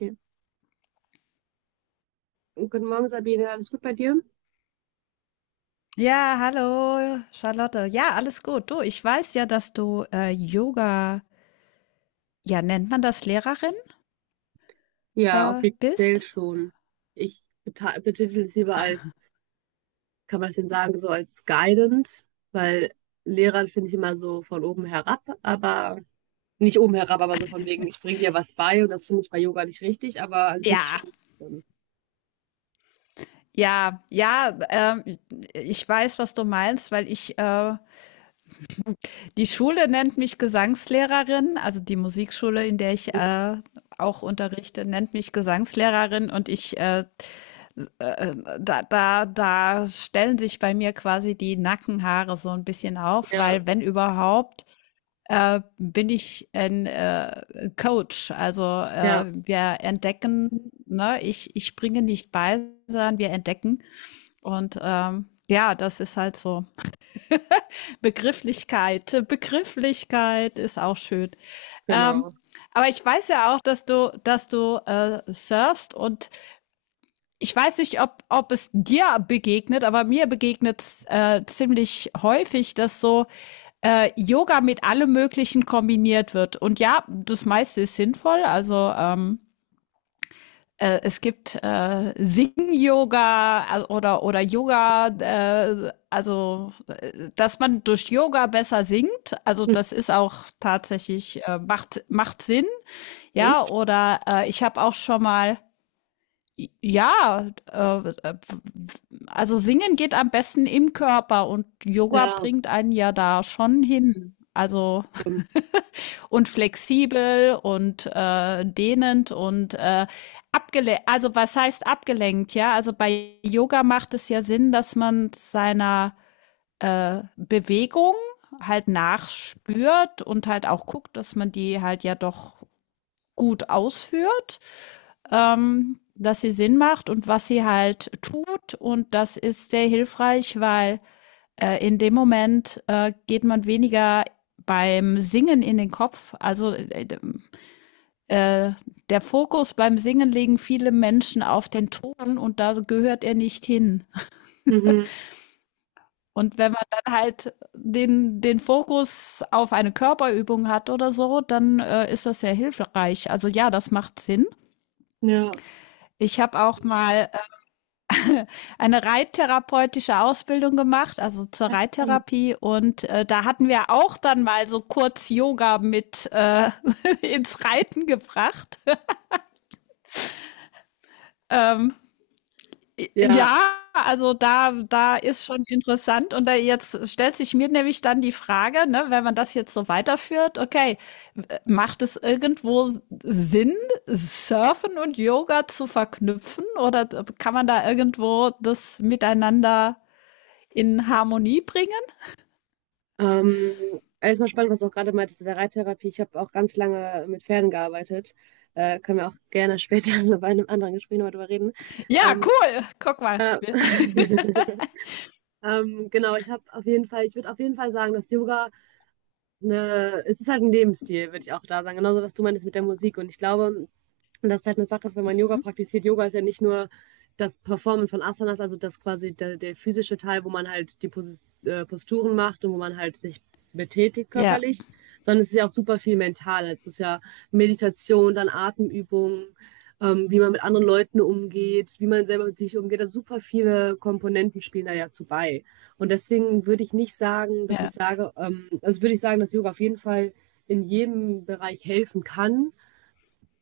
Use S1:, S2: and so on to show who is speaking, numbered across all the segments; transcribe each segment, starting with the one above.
S1: Okay. Guten Morgen, Sabine. Alles gut bei dir?
S2: Ja, hallo Charlotte. Ja, alles gut. Du, ich weiß ja, dass du Yoga, ja, nennt man das Lehrerin,
S1: Ja, offiziell
S2: bist?
S1: schon. Betitel es lieber als, kann man es denn sagen, so als guidant, weil Lehrern finde ich immer so von oben herab, aber nicht oben herab, aber so von wegen, ich bringe dir was bei und das finde ich bei Yoga nicht richtig, aber an sich
S2: Ja,
S1: stimmt schon.
S2: ja, ja, ich weiß, was du meinst, weil ich die Schule nennt mich Gesangslehrerin, also die Musikschule, in der ich auch unterrichte, nennt mich Gesangslehrerin und ich äh, äh, da, da, da stellen sich bei mir quasi die Nackenhaare so ein bisschen auf,
S1: Ja,
S2: weil wenn überhaupt, bin ich ein Coach. Also
S1: ja,
S2: wir entdecken, ne, ich bringe nicht bei, sondern wir entdecken. Und ja, das ist halt so. Begrifflichkeit, Begrifflichkeit ist auch schön. Ähm,
S1: genau.
S2: aber ich weiß ja auch, dass du surfst und ich weiß nicht, ob es dir begegnet, aber mir begegnet es ziemlich häufig, dass so Yoga mit allem Möglichen kombiniert wird. Und ja, das meiste ist sinnvoll. Also es gibt Sing-Yoga oder Yoga, dass man durch Yoga besser singt. Also
S1: Hm.
S2: das ist auch tatsächlich, macht Sinn. Ja,
S1: Echt?
S2: oder ich habe auch schon mal ja, also singen geht am besten im Körper und Yoga
S1: Ja,
S2: bringt einen ja da schon hin. Also
S1: stimmt.
S2: und flexibel und dehnend und abgelenkt. Also was heißt abgelenkt? Ja, also bei Yoga macht es ja Sinn, dass man seiner Bewegung halt nachspürt und halt auch guckt, dass man die halt ja doch gut ausführt, dass sie Sinn macht und was sie halt tut. Und das ist sehr hilfreich, weil in dem Moment geht man weniger beim Singen in den Kopf. Also äh, der Fokus beim Singen legen viele Menschen auf den Ton und da gehört er nicht hin.
S1: Mhm.
S2: Und wenn man dann halt den Fokus auf eine Körperübung hat oder so, dann ist das sehr hilfreich. Also ja, das macht Sinn.
S1: Ja.
S2: Ich habe auch mal eine reittherapeutische Ausbildung gemacht, also zur Reittherapie. Und da hatten wir auch dann mal so kurz Yoga mit ins Reiten gebracht. Ähm,
S1: Ja.
S2: ja, also da ist schon interessant. Und da jetzt stellt sich mir nämlich dann die Frage, ne, wenn man das jetzt so weiterführt, okay, macht es irgendwo Sinn, Surfen und Yoga zu verknüpfen? Oder kann man da irgendwo das miteinander in Harmonie bringen?
S1: Ähm, Alles mal spannend, was du auch gerade meintest mit der Reittherapie. Ich habe auch ganz lange mit Pferden gearbeitet. Können wir auch gerne später bei einem anderen Gespräch nochmal drüber reden.
S2: Ja,
S1: Ähm,
S2: cool. Guck mal.
S1: äh,
S2: Wir-
S1: genau, ich habe auf jeden Fall, ich würde auf jeden Fall sagen, dass Yoga eine, es ist halt ein Lebensstil, würde ich auch da sagen. Genauso, was du meinst mit der Musik. Und ich glaube, und das ist halt eine Sache, dass wenn man Yoga
S2: Mhm.
S1: praktiziert, Yoga ist ja nicht nur das Performen von Asanas, also das quasi der, der physische Teil, wo man halt die Posturen macht und wo man halt sich betätigt
S2: Ja,
S1: körperlich, sondern es ist ja auch super viel mental. Also es ist ja Meditation, dann Atemübungen, wie man mit anderen Leuten umgeht, wie man selber mit sich umgeht. Also super viele Komponenten spielen da ja zu bei. Und deswegen würde ich nicht sagen, dass ich
S2: ja,
S1: sage, also würde ich sagen, dass Yoga auf jeden Fall in jedem Bereich helfen kann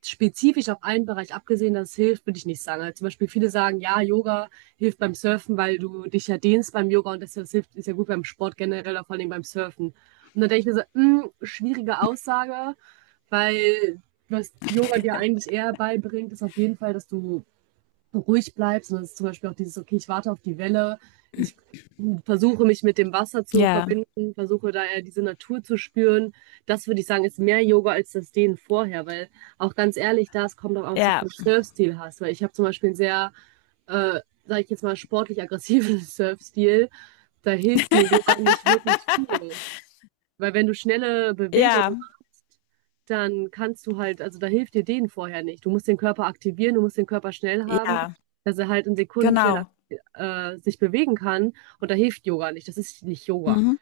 S1: spezifisch auf einen Bereich abgesehen, dass es hilft, würde ich nicht sagen. Also zum Beispiel viele sagen, ja, Yoga hilft beim Surfen, weil du dich ja dehnst beim Yoga und das, hilft, ist ja gut beim Sport generell, aber vor allem beim Surfen. Und dann denke ich mir so, mh, schwierige Aussage, weil was Yoga dir eigentlich eher beibringt, ist auf jeden Fall, dass du ruhig bleibt, sondern es ist zum Beispiel auch dieses, okay, ich warte auf die Welle, ich versuche mich mit dem Wasser zu
S2: ja,
S1: verbinden, versuche da eher diese Natur zu spüren. Das würde ich sagen, ist mehr Yoga als das Dehnen vorher, weil auch ganz ehrlich, da es kommt auch auf so
S2: ja,
S1: viel Surfstil hast, weil ich habe zum Beispiel einen sehr, äh, sage ich jetzt mal, sportlich aggressiven Surfstil. Da hilft mir Yoga nicht wirklich viel. Weil wenn du schnelle Bewegungen
S2: ja,
S1: machst, dann kannst du halt, also da hilft dir dehnen vorher nicht. Du musst den Körper aktivieren, du musst den Körper schnell haben,
S2: ja,
S1: dass er halt in Sekunden schnell
S2: genau.
S1: sich bewegen kann. Und da hilft Yoga nicht. Das ist nicht Yoga.
S2: Mhm.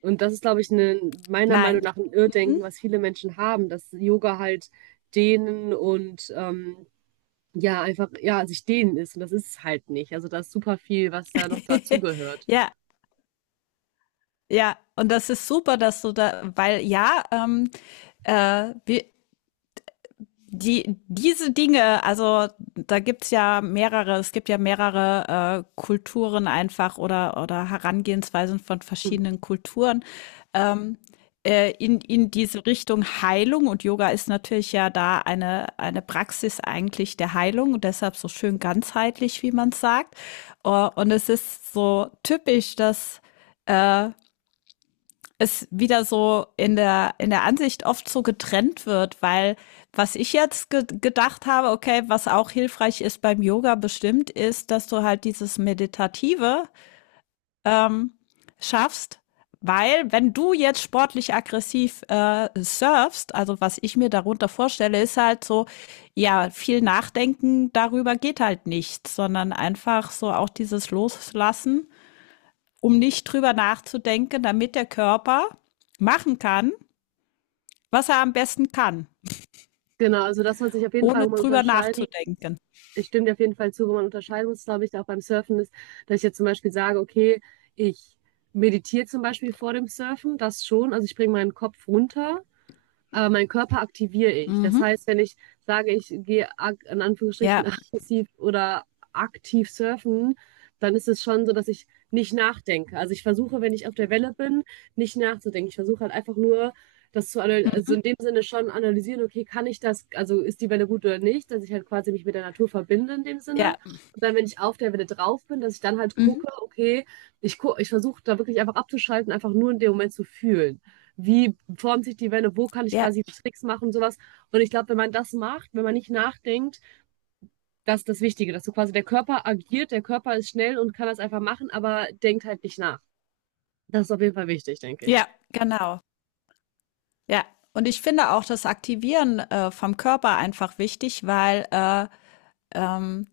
S1: Und das ist, glaube ich, meiner Meinung
S2: Nein.
S1: nach ein Irrdenken,
S2: Mhm.
S1: was viele Menschen haben, dass Yoga halt dehnen und ja, einfach, ja, sich dehnen ist. Und das ist es halt nicht. Also da ist super viel, was da noch dazugehört.
S2: ja, ja. Und das ist super, dass du da, weil ja, wir, die, diese Dinge, also da gibt's ja mehrere, es gibt ja mehrere Kulturen einfach oder Herangehensweisen von
S1: Mhm.
S2: verschiedenen Kulturen, ähm, in diese Richtung Heilung. Und Yoga ist natürlich ja da eine Praxis eigentlich der Heilung und deshalb so schön ganzheitlich, wie man sagt. Und es ist so typisch, dass äh, es wieder so in der Ansicht oft so getrennt wird, weil was ich jetzt ge gedacht habe, okay, was auch hilfreich ist beim Yoga bestimmt, ist, dass du halt dieses Meditative ähm, schaffst, weil wenn du jetzt sportlich aggressiv surfst, also was ich mir darunter vorstelle, ist halt so, ja, viel Nachdenken darüber geht halt nicht, sondern einfach so auch dieses Loslassen, um nicht drüber nachzudenken, damit der Körper machen kann, was er am besten kann,
S1: Genau, also das soll sich auf jeden Fall,
S2: ohne
S1: wo man
S2: drüber
S1: unterscheiden muss.
S2: nachzudenken.
S1: Ich stimme dir auf jeden Fall zu, wo man unterscheiden muss, glaube ich, auch beim Surfen ist, dass ich jetzt zum Beispiel sage, okay, ich meditiere zum Beispiel vor dem Surfen, das schon, also ich bringe meinen Kopf runter aber meinen Körper aktiviere ich. Das
S2: Mhm.
S1: heißt, wenn ich sage, in Anführungsstrichen
S2: Ja,
S1: aggressiv oder aktiv surfen, dann ist es schon so, dass ich nicht nachdenke. Also ich versuche, wenn ich auf der Welle bin, nicht nachzudenken. Ich versuche halt einfach nur, das zu analysieren, also in dem Sinne schon analysieren, okay, kann ich das, also ist die Welle gut oder nicht, dass ich halt quasi mich mit der Natur verbinde in dem Sinne.
S2: ja,
S1: Und dann, wenn ich auf der Welle drauf bin, dass ich dann halt
S2: mhm.
S1: gucke, okay, ich versuche da wirklich einfach abzuschalten, einfach nur in dem Moment zu fühlen wie formt sich die Welle, wo kann ich
S2: Ja,
S1: quasi Tricks machen und sowas. Und ich glaube, wenn man das macht, wenn man nicht nachdenkt, das ist das Wichtige, dass so quasi der Körper agiert, der Körper ist schnell und kann das einfach machen, aber denkt halt nicht nach. Das ist auf jeden Fall wichtig, denke ich.
S2: ja, genau. Ja, und ich finde auch das Aktivieren vom Körper einfach wichtig, weil ähm,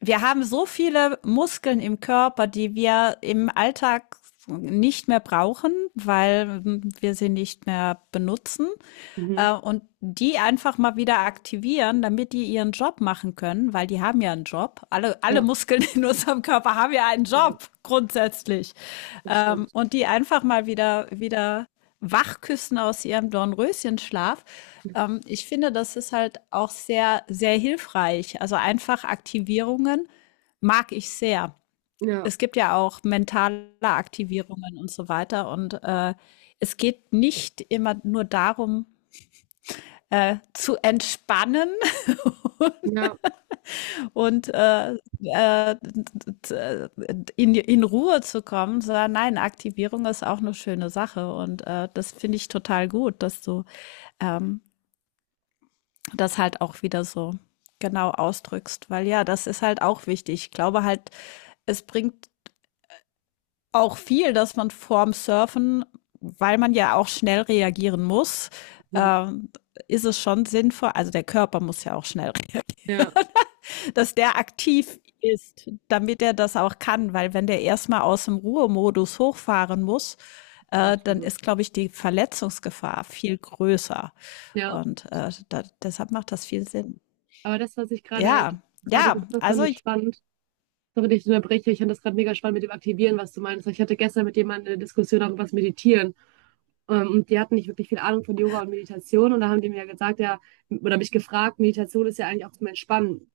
S2: wir haben so viele Muskeln im Körper, die wir im Alltag nicht mehr brauchen, weil wir sie nicht mehr benutzen.
S1: Mhm.
S2: Und die einfach mal wieder aktivieren, damit die ihren Job machen können, weil die haben ja einen Job. Alle
S1: Ja,
S2: Muskeln in unserem Körper haben ja einen
S1: ja,
S2: Job, grundsätzlich.
S1: das stimmt.
S2: Und die einfach mal wieder wachküssen aus ihrem Dornröschenschlaf. Ich finde, das ist halt auch sehr, sehr hilfreich. Also einfach Aktivierungen mag ich sehr.
S1: Ja,
S2: Es gibt ja auch mentale Aktivierungen und so weiter. Und es geht nicht immer nur darum, zu entspannen
S1: ja,
S2: und äh, in Ruhe zu kommen, sondern nein, Aktivierung ist auch eine schöne Sache und das finde ich total gut, dass du ähm, das halt auch wieder so genau ausdrückst, weil ja, das ist halt auch wichtig. Ich glaube halt, es bringt auch viel, dass man vorm Surfen, weil man ja auch schnell reagieren muss,
S1: mhm.
S2: äh, ist es schon sinnvoll, also der Körper muss ja auch schnell
S1: Ja,
S2: dass der aktiv ist, damit er das auch kann, weil wenn der erstmal aus dem Ruhemodus hochfahren muss, dann
S1: absolut.
S2: ist, glaube ich, die Verletzungsgefahr viel größer.
S1: Ja,
S2: Und deshalb macht das viel Sinn.
S1: aber das, was ich gerade
S2: Ja,
S1: gerade
S2: ja,
S1: gesagt habe,
S2: also
S1: fand ich spannend. Sorry, dass ich unterbreche. Ich fand das gerade mega spannend mit dem Aktivieren, was du meinst. Ich hatte gestern mit jemandem eine Diskussion darüber, was Meditieren. Und die hatten nicht wirklich viel Ahnung von Yoga und Meditation. Und da haben die mir ja gesagt, ja, oder mich gefragt, Meditation ist ja eigentlich auch zum Entspannen.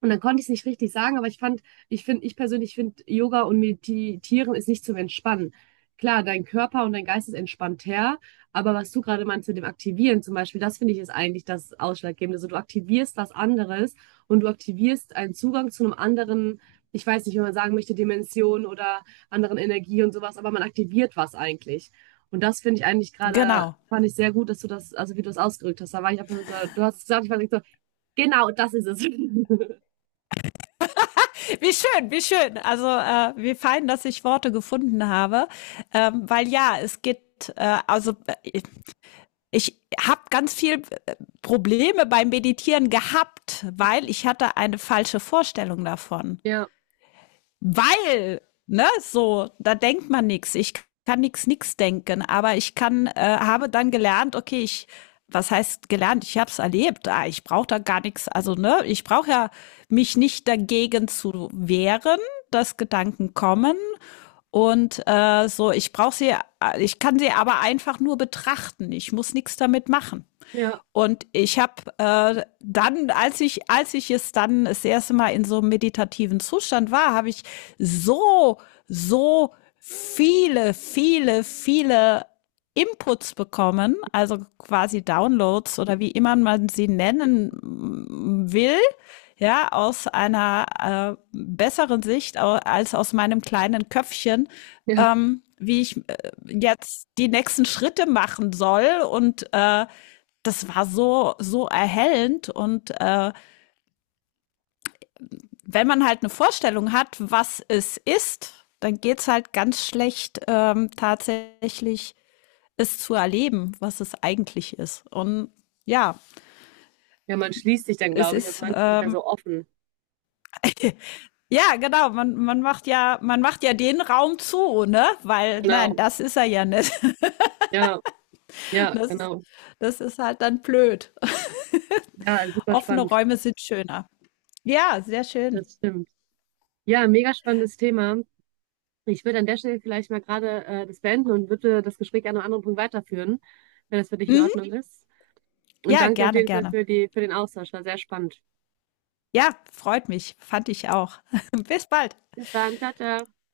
S1: Und dann konnte ich es nicht richtig sagen, aber ich fand, ich finde, ich persönlich finde, Yoga und Meditieren ist nicht zum Entspannen. Klar, dein Körper und dein Geist ist entspannter, aber was du gerade meinst mit dem Aktivieren zum Beispiel, das finde ich ist eigentlich das Ausschlaggebende. Also du aktivierst was anderes und du aktivierst einen Zugang zu einem anderen, ich weiß nicht, wie man sagen möchte, Dimension oder anderen Energie und sowas, aber man aktiviert was eigentlich. Und das finde ich eigentlich gerade,
S2: genau.
S1: fand ich sehr gut, dass du das, also wie du das ausgedrückt hast. Da war ich einfach so, du hast es gesagt, ich war so, genau, das ist es.
S2: Wie schön, wie schön. Also wie fein, dass ich Worte gefunden habe, weil ja, es geht, äh, Ich habe ganz viel Probleme beim Meditieren gehabt, weil ich hatte eine falsche Vorstellung davon.
S1: Ja.
S2: Weil, ne, so, da denkt man nichts. Ich kann nichts nichts denken, aber ich kann habe dann gelernt, okay, ich was heißt gelernt? Ich habe es erlebt. Ah, ich brauche da gar nichts. Also ne, ich brauche ja mich nicht dagegen zu wehren, dass Gedanken kommen und so. Ich brauche sie, ich kann sie aber einfach nur betrachten. Ich muss nichts damit machen.
S1: Ja,
S2: Und ich habe dann, als ich es dann das erste Mal in so einem meditativen Zustand war, habe ich so, so viele, viele, viele Inputs bekommen, also quasi Downloads oder wie immer man sie nennen will, ja, aus einer besseren Sicht als aus meinem kleinen Köpfchen,
S1: ja.
S2: wie ich jetzt die nächsten Schritte machen soll und das war so, so erhellend. Und wenn man halt eine Vorstellung hat, was es ist, dann geht's halt ganz schlecht, tatsächlich es zu erleben, was es eigentlich ist. Und ja,
S1: Ja, man schließt sich dann,
S2: es
S1: glaube ich. Also
S2: ist
S1: man ist nicht mehr so offen.
S2: ja, genau. Man, man macht ja den Raum zu, ne? Weil,
S1: Genau.
S2: nein, das ist er ja nicht.
S1: Ja, ja,
S2: Das ist,
S1: genau.
S2: das ist halt dann blöd.
S1: Ja, super
S2: Offene
S1: spannend.
S2: Räume sind schöner. Ja, sehr schön.
S1: Das stimmt. Ja, mega spannendes Thema. Ich würde an der Stelle vielleicht mal gerade das beenden und würde das Gespräch an einem anderen Punkt weiterführen, wenn das für dich in
S2: Mhm.
S1: Ordnung ist. Und
S2: Ja,
S1: danke dir auf
S2: gerne,
S1: jeden Fall
S2: gerne.
S1: für die, für den Austausch. War sehr spannend.
S2: Ja, freut mich. Fand ich auch. Bis bald.
S1: Bis dann. Ciao, ciao.